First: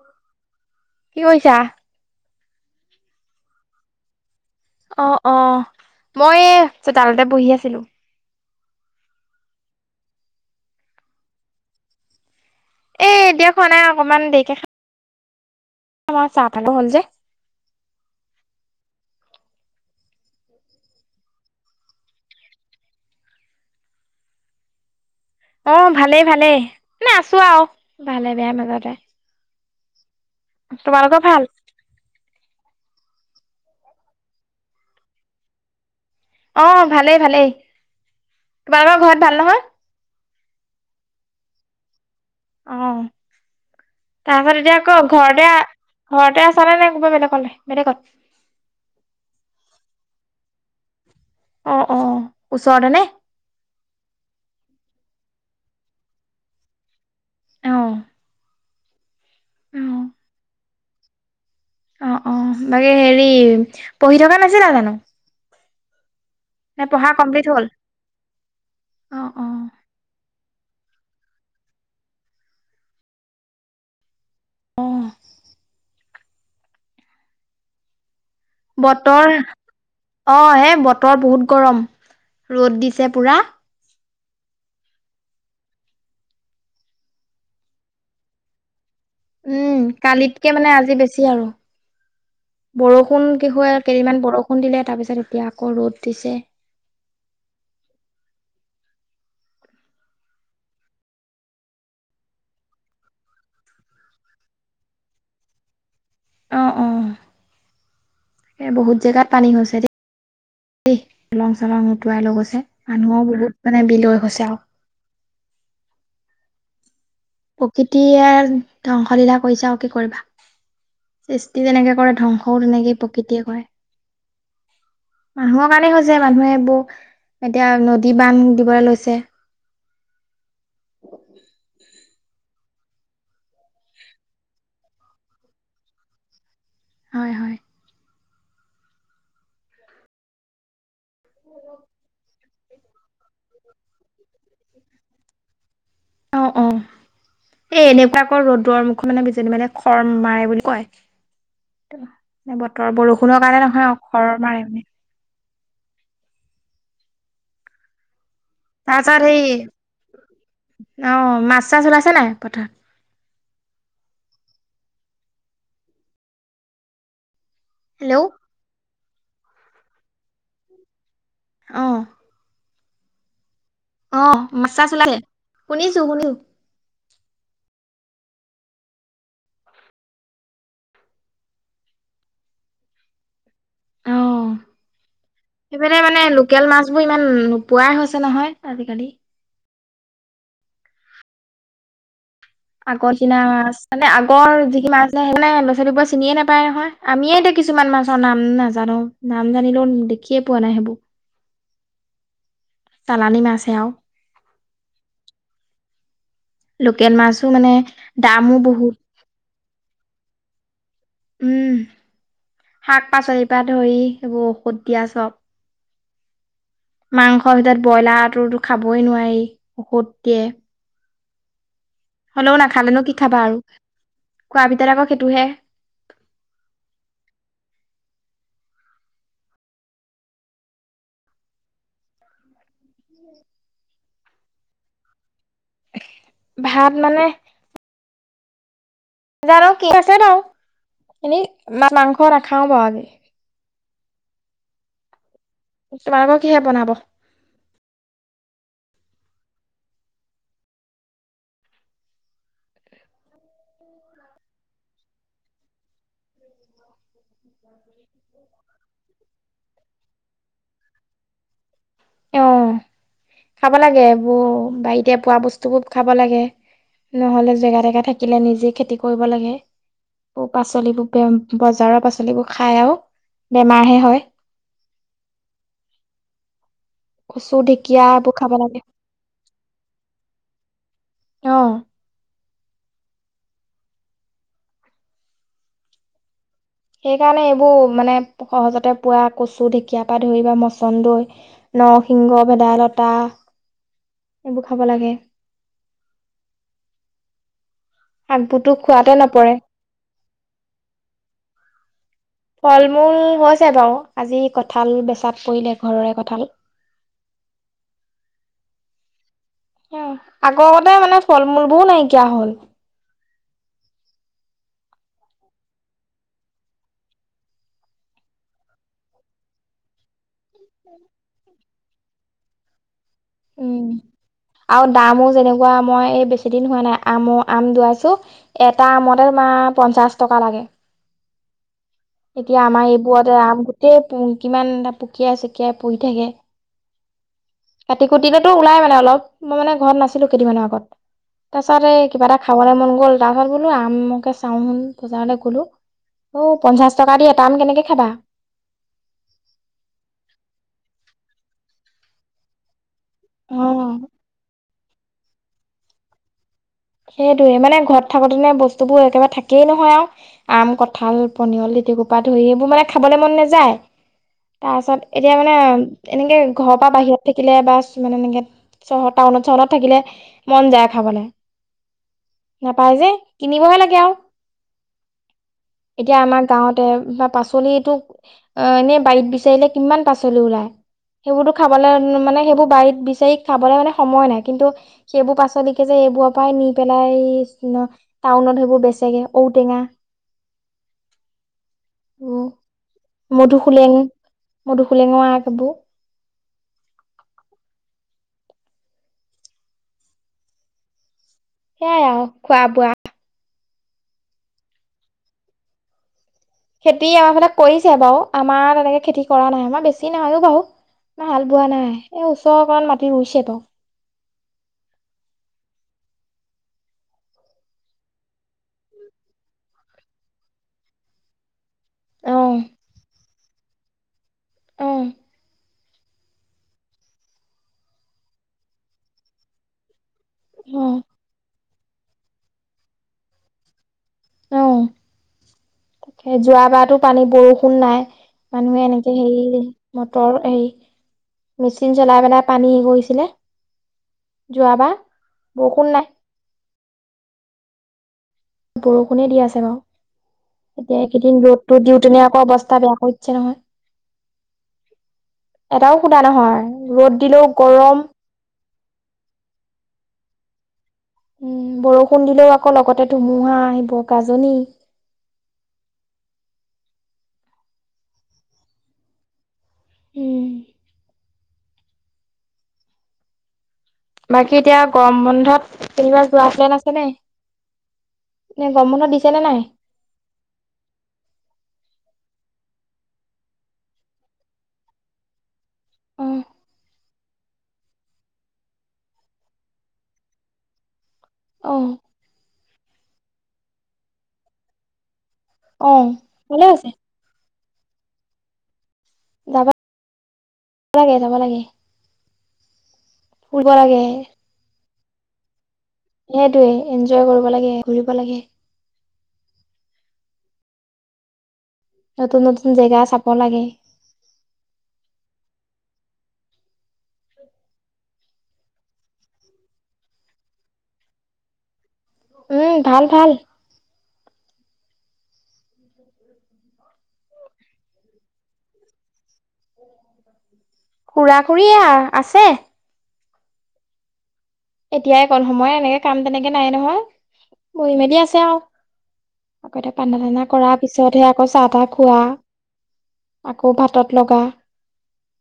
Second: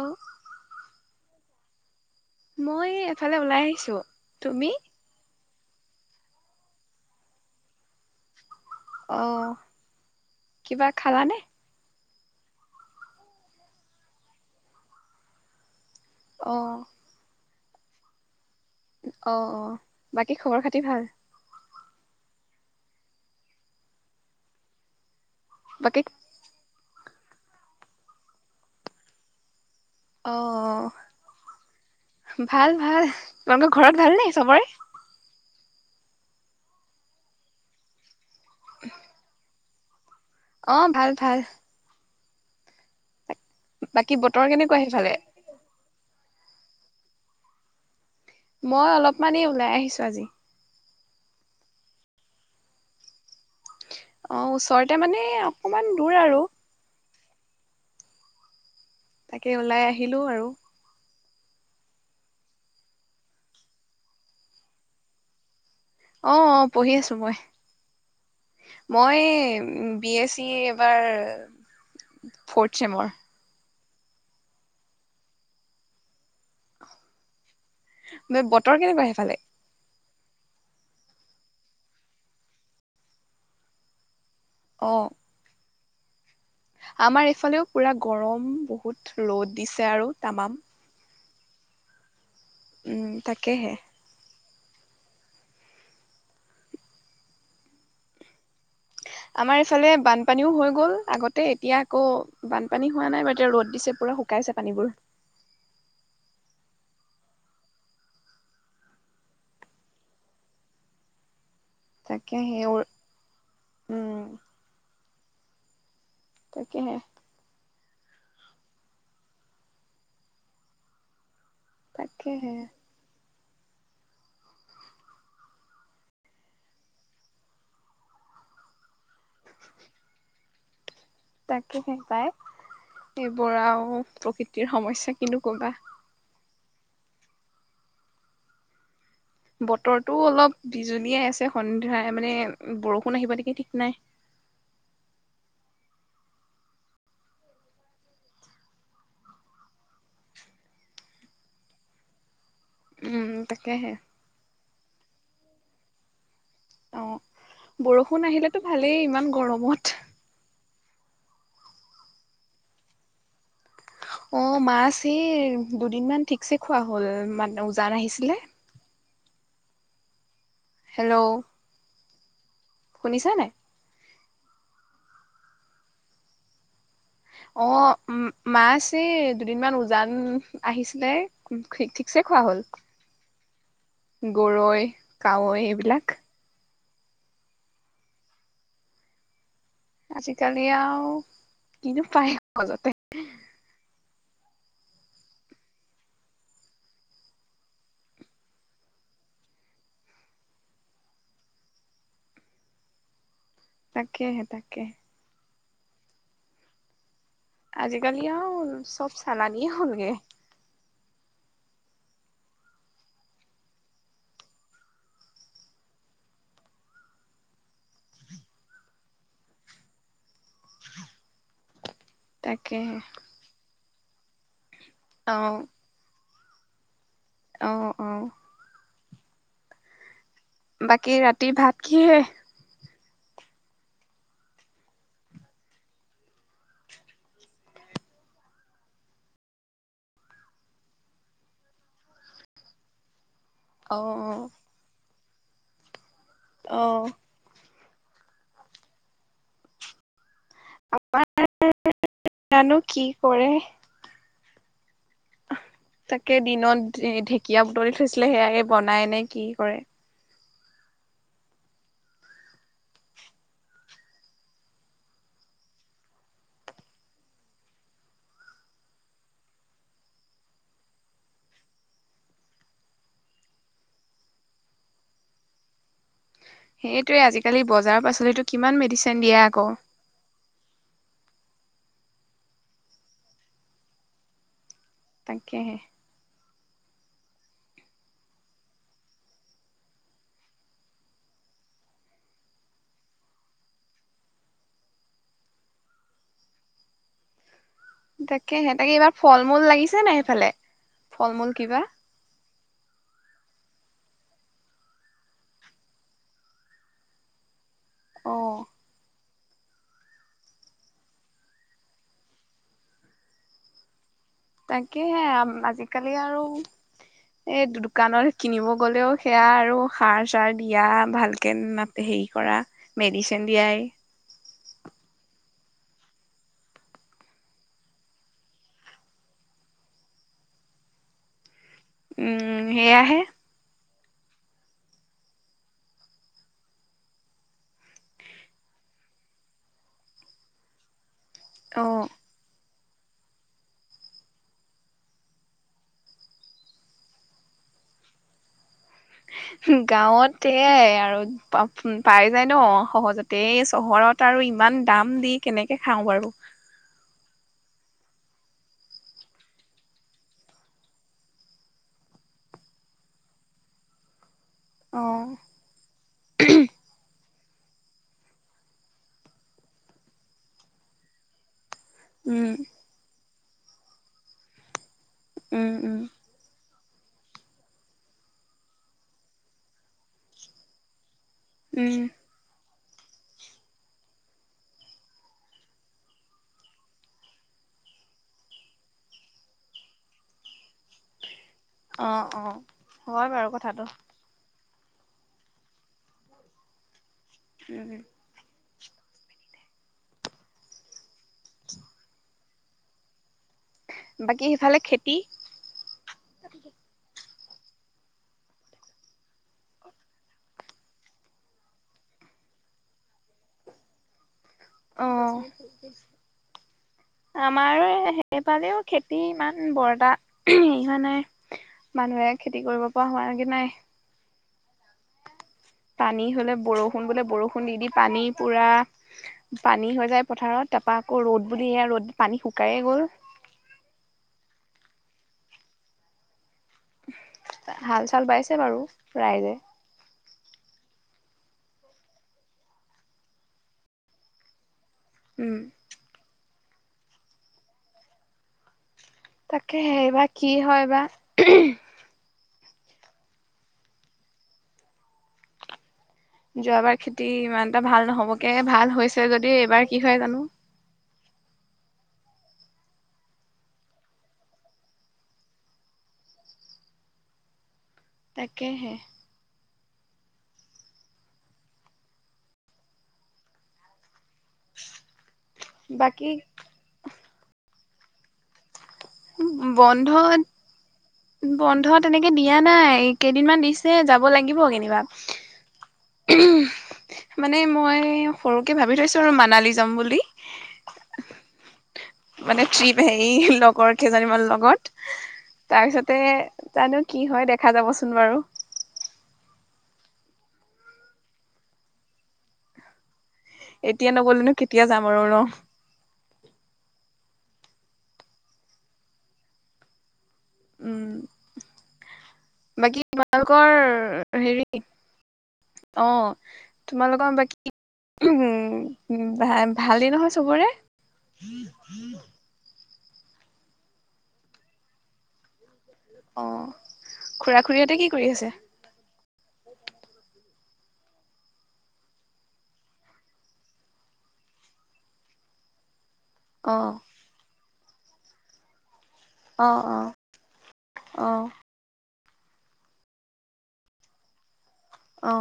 অ' কি কৰিছা মই এফালে ওলাই আহিছো। অ অ মই চোতালতে বহি আছিলো। অ কিবা খালানে? এ দিয়ক খোৱা নাই অকমান দেৰিকে খাম মাৰ চাহ থাকিব অ' হ'ল যে অ অ বাকী খবৰ খাতি ভাল। অ বাকী ভালেই ভালেই মানে আছো আৰু ভালে বেয়াৰ মাজতে। অ তোমালোকৰ ভাল? ভাল ভাল। তোমালোকৰ ঘৰত ভাল নে চবৰে। অ ভালেই ভালেই তোমালোকৰ ঘৰত ভাল নহয়। অ ভাল ভাল অ বাকী বতৰ তৰপা এতিয়া কেনেকুৱা সেইফালে? ঘৰ তে ঘৰতে আছা নে নাই কিবা বেলেগলৈ বেলেগত মই অলপমানেই ওলাই আহিছো আজি অ অ ওচৰতে নে অ ওচৰতে মানে অকমান দূৰ আৰু আহ তাকে ওলাই আহিলো আৰু অ অ বাকী হেৰি পঢ়ি থকা নাছিলা জানো? অ অ নে পঢ়ি পঢ়া আছো মই কমপ্লিট হ'ল? মই অ', অ', বি এছ এবাৰ ফট [unintelligible] চেমৰ আহ বতৰ কেনেকুৱা সেইফালে অ হেই বতৰ বহুত গৰম ৰ'দ দিছে পুৰা। অঁ আমাৰ এইফালেও পুৰা গৰম বহুত ৰ'দ উম দিছে আৰু কালিতকে তামাম। মানে আজি বেছি আৰু উম বৰষুণ কি তাকেহে হয় কেইদিমান বৰষুণ খুন্দিলে তাৰ পিছত এতিয়া আকৌ ৰ'দ দিছে। [unintelligible] আমাৰ এইফালে বানপানীও হৈ গ'ল আগতে এতিয়া আকৌ বানপানী হোৱা নাই বা এতিয়া ৰ'দ দিছে পুৰা শুক শুকাইছে পানীবোৰ অ অ [unintelligible] এ বহুত জেগাত পানী হৈছে দেই দ ল দলং উটুৱাই লৈ তাকে গৈছে সেই মানুহও বহুত মানে বিলয় উম হৈছে আৰু তাকেহে প্ৰকৃতি ধ্বংসলীলা কৰিছে আৰু কি কৰিবা সৃষ্টি তেনেকৈ কৰে তাকেহে ধ্বংসও তেনেকেই প্ৰকৃতিয়ে কৰে [inaudible] মানুহৰ কাৰণে হৈছে মানুহে বৌ এতিয়া নদী বান্ধ দিবলৈ লৈছে তাকে সে পায় এইবোৰ আৰুও প্ৰকৃতিৰ সমস্যা কিনো কবা হয়। হয়। বতৰৰটো অলপ বিজুলিয়ে আছে সন্ধাই মানে বৰষুণ আহিবা নেকি ঠিক নাই অ অ এ এনেকুৱা আকৌ ৰ'দৰ মুখত মানে বিজনী মানে খৰ মাৰে বুলি কয়। বতৰ উম বৰষুণৰ কাৰণে তাকেহে নহয় খৰ মাৰে মানে অ বৰষুণ আহিলেতো ভালেই তাৰপিছত ইমান সেই গৰমত অ' মাছ চাছ ওলাইছে নাই পথাৰত অ মাছ এই দুদিন মান ঠিকছে খোৱা হ'ল ম উজান হেল্ল' আহিছিলে? হেল্ল' অ' শুনিছা নাই অ মা চাছ ওলাইছে শুনিছো শুনিছো? অ মাছ এই দুদিনমান উজান আহিছিলে ঠিক ঠিকছে খোৱা হ'ল অ' গৰৈ কাৱৈ এইবিলাক বোৰ ইমান নোপোৱাই হৈছে নহয় আজিকালি আজিকালি আৰু কিনো পায়। সহজতে আগৰ দিনা মানে আগ বোৰ যিখি মাছ নে সেইকাৰে ল'ৰা ছোৱালীবোৰ চিনিয়ে নাপায় নহয় আমিয়ে এতিয়া কিছুমান মাছৰ নাম নাজানো নাম জানিলেও দেখিয়ে পোৱা নাই সেইবোৰ তালানি মাছ তাকেহে তাকে লোকেল মাছ- আজিকাল ও চব চালানিয় হলগে উম শাক-পাচলিৰ পৰা ধৰি এইবোৰ ঔষধ দিয়া চব মাংসৰ ভিতৰত ব্ৰইলাৰটোতো খাবই নোৱাৰি ঔষধ দিয়ে। হলেও নাখালে তাকেহে নো কি খাবা আৰু খোৱা ভিতৰত আকৌ সেইটোহে আহ আহ বাকী ৰাতিৰ ভাত কিহে ভাত মানে জানো কি আছে ন এ মাংস নাখাওঁ বাও আজি অঁ অ তোমালোকৰ কিহে অ বনাব? আমাৰ জানো কি কৰে? তাকে দিনত ঢেকীয়া বুটলি থৈছিলে সেয়াকে বনাই নে কি? কৰে অ খাব লাগে বোৰ বাৰীতে পোৱা বস্তুবোৰ খাব লাগে? নহলে জেগা জেগা থাকিলে নিজে খেতি কৰিব লাগে। পাচলিবোৰ বজাৰৰ পাচলিবোৰ খাই আৰু বেমাৰহে হয়। [inaudible] সেইটোৱে কচু আজিকালি বজাৰৰ ঢেকীয়া এইবোৰ পাচলি খাব লাগে কিমান মেডিচিন দিয়ে আকৌ অ তাকেহে সেইকাৰণে এইবোৰ মানে সহজতে পোৱা কচু ঢেকীয়াৰ পৰা ধৰি বা মচন্দই নৰসিংহ ভেদাইলতা এইবোৰ খাব লাগে- [inaudible] তাকে শাকবোৰতো সে তাকে এইবাৰ খোৱাতে ফল নপৰে মূল লাগিছে নাই সেইফালে? ফল মূল কিবা- ফল মূল হৈছে বাৰু- আজি কঁঠাল বেচাত পৰিলে ঘৰৰে কঠাল- অ অ আগৰ আগতে মানে ফল মূল বোৰ নাইকিয়া হ'ল - তাকেহে আজিকালি আৰু- এই দোকানত কিনিব গ'লেও সেয়া আৰু সাৰ- দিয়া ভালকে হেৰি কৰা- মেডিচিন দিয়াই- খোৱা মই এই বেছি দিন হোৱা নাই আম আম দুৱাইছো এটা আমতে তোমাৰ পঞ্চাশ টকা লাগে- হয় [inaudible] এতিয়া উম আমাৰ সেয়াহে এইবোৰতে আম গোটেই কিমান এটা পুকিয়াই চকিয়াই পৰি থাকে- কাতি কুটটোতো ওলাই মানে অলপ, মই মানে ঘৰত নাছিলোঁ কেইদিনৰ আগত- তাৰপাছত অ এই কিবা এটা খাবলৈ মন গ'ল তাৰপাছত বোলো আমকে চাওঁ চোন বজাৰলৈ গলোঁ - অ পঞ্চাশ টকা দি এটা আম কেনেকে খাবা- গাঁৱতে এয়াই আৰু পাই যায় ন- সহজতে অ চহৰত আৰু ইমান দাম দি কেনেকে খাওঁ বাৰু! সেইটোয়ে মানে ঘৰত থাকোতেনে বস্তুবোৰ একেবাৰে থাকেই নহয় আৰু আম, কঁঠাল, পনিয়লি- গোটেই সোপা ধৰি সেইবোৰ মানে খাবলৈ মন নাযায়- [inaudible] তাৰ পাছত অ' এতিয়া মানে এনেকে ঘৰৰ পৰা বাহিৰত- থাকিলে বা মানে এনেকে চহৰ টাউনত চহৰত থাকিলে মন যায় খাবলৈ- উম নাপাই যে কিনিবহে লাগে আৰু উম উম এতিয়া আমাৰ গাঁৱত- বা পাচলিটো অ এনে বাৰীত বিচাৰিলে কিমান পাচলি ওলায়- সেইবোৰতো খাবলৈ উম মানে সেইবোৰ বাৰীত- বিচাৰি খাবলৈ মানে সময় নাই কিন্তু সেইবোৰ পাচলিকে যে এইবোৰ- পাই নি পেলাই টাউনত সেইবোৰ বেচগে ঔটেঙা- অ অ উম হয় বাৰু কথাটো- মদুখুলেঙৰ আগ এইবোৰ - উম সেইয়াই আৰু খোৱা বোৱা- বাকী সেইফালে খেতি- খেতি আমাৰ ফালে কৰিছে বাৰু আমাৰ তেনেকে খেতি কৰা নাই আমাৰ বেছি নাই ও বাৰু- না হাল বোৱা নাই এই ওচৰৰ অকণ মাটি ৰুইছে ত অ আমাৰো সেইফালেও খেতি ইমান বৰ টা হেৰি হোৱা নাই। মানুহে অ খেতি কৰিব পৰা হোৱাগে নাই। অহ পানী হলে বৰষুণ বোলে বৰষুণ দি দি পানী পুৰা পানী হৈ যায়। পথাৰত অ তাৰপৰা আকৌ ৰ'দ বুলি এ ৰ'দ পানী শুকাইে গ'ল। অ তাকে যোৱা- কিবাতো পানী বৰষুণ নাই হাল চাল বাইছে বাৰু মানুহে এনেকে ৰাইজে হেৰি মটৰ সেই মেচিন জ্বলাই পেলাই পানী হে কৰিছিলে যোৱা বা উম বৰষুণে দি আছে ন তাকে এইবাৰ কি হয় এতিয়া বা এইকেইদিন ৰ'দতো দি কেনে আকৌ অৱস্থ- অৱস্থা বেয়া কৰি দিছে নহয় এটাও- খুন্দা নহয় যোৱাবাৰ ৰ'দ খেতি দিলেও ইমান এটা ভাল গৰম- নহ'বগে ভাল হৈছে যদি এইবাৰ কি হয় জানো- উম বৰষুণ দিলেও আকৌ লগতে ধুমুহা আহিব গাজনী [inaudible] তাকে হে উম বাকী এতিয়া গৰম বন্ধত কেনিবা বাকী যোৱা প্লেন আছে নে? গৰম বন্ধ দিছে নে নাই? বন্ধত বন্ধ তেনেকে দিয়া নাই কেইদিনমান দিছে যাব লাগিব কেনিবা। অ [unintelligible] মানে মই সৰুকে ভাবি থৈছো আৰু মানালী যাম বুলি। অ মানে ট্ৰিপ হেৰি লগৰ কেইজনি লগত অ তাৰপিছতে ভালে হৈছে জানো কি হয় দেখা যাবচোন বাৰু। যাবা যাব লাগে যাব লাগে। ফুৰিব লাগে এতিয়া নগলেনো কেতিয়া যাম আৰু ন সেইটোৱে এনজয় কৰোব লাগে ঘুৰিব লাগে। নতুন নতুন উম জেগা বাকী চাব লাগে। তোমালোকৰ হেৰি অ তোমালোকৰ বাকী উম ভা ভালেই নহয় চবৰে উম ভাল ভাল অ খুৰা খুৰিহতে কি কৰি আছে? খুৰা খুৰিয়ে আছে। এতিয়াই অকণ সময় এনেকে কাম তেনেকে নাই অ নহয় বহি মেলি আছে আও। অ আগতে অ পাটনা কৰা পিছতহে অ আকৌ চাহ তাহ খোৱা আকৌ ভাতত লগা অ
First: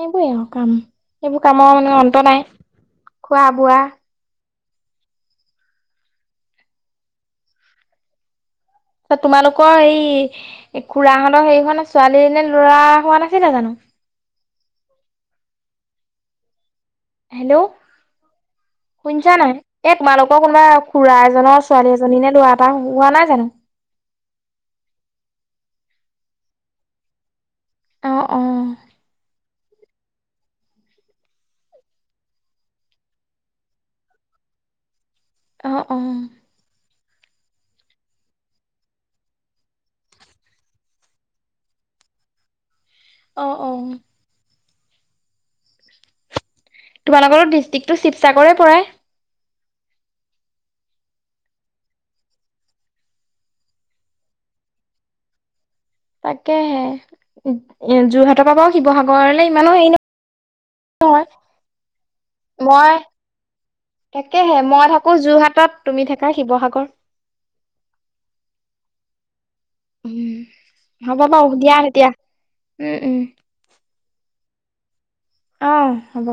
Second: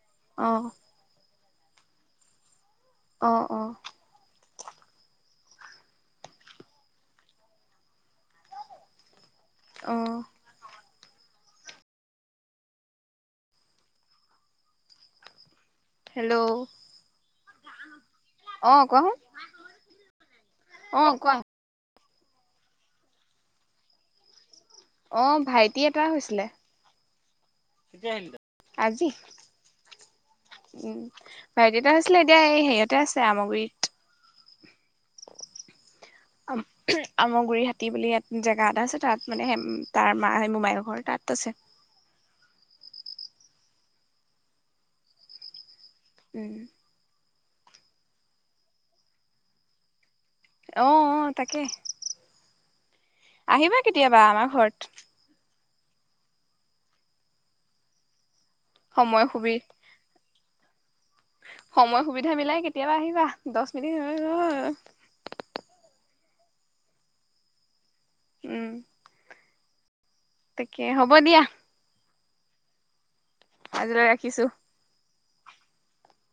সেইবোৰেই আৰু অ কাম এইবোৰ কামৰ মানে অন্ত নাই অ খোৱা অ বোৱা তোমালোকৰ অ এই এই খুড়াহঁতৰ হেৰিখনে ছোৱালী নে লৰা হোৱা নাছিলে জানো? হেল্ল' হেল্ল' অ কোৱাচোন শুনিচা নাই এ তোমালোকৰ কোনোবা অ খুৰা কোৱা এজনৰ ছোৱালী এজ- জনী নে লৰা এটা হোৱা নাই জানো? অ ভাইটি এটা হৈছিলে। কেতিয়া অ', আহিলি তই অ', আজি উম ভাইটি এটা হৈছিলে এতিয়া এই হেৰিহঁতে আছে আমগুৰিত অ অ। আমগুৰি হাতী বুলি ইয়াত জেগা এটা আছে তাত মানে তাৰ মা মোবাইল ঘৰ তাত আছে। [inaudible] অ অ উম। তোমালোকৰো ডিষ্ট্ৰিক্টটো শিৱসাগৰে পৰে। অ অ তাকে। আহিবা কেতিয়াবা আমাৰ ঘৰত তাকেহে যোৰহাটৰ পৰা বাউ সময় শিৱসাগৰলে সুবি ইমানো হেৰি নহয়। সময় সুবিধা মিলাই মই কেতিয়াবা আহিবা দশ। তাকেহে মই থাকো যোৰহাটত তুমি থোকা শিৱসাগৰ উম উম হ'ব বাৰু দিয়া এতিয়া উম উম হজৰা ৰাখিছো অ হ'ব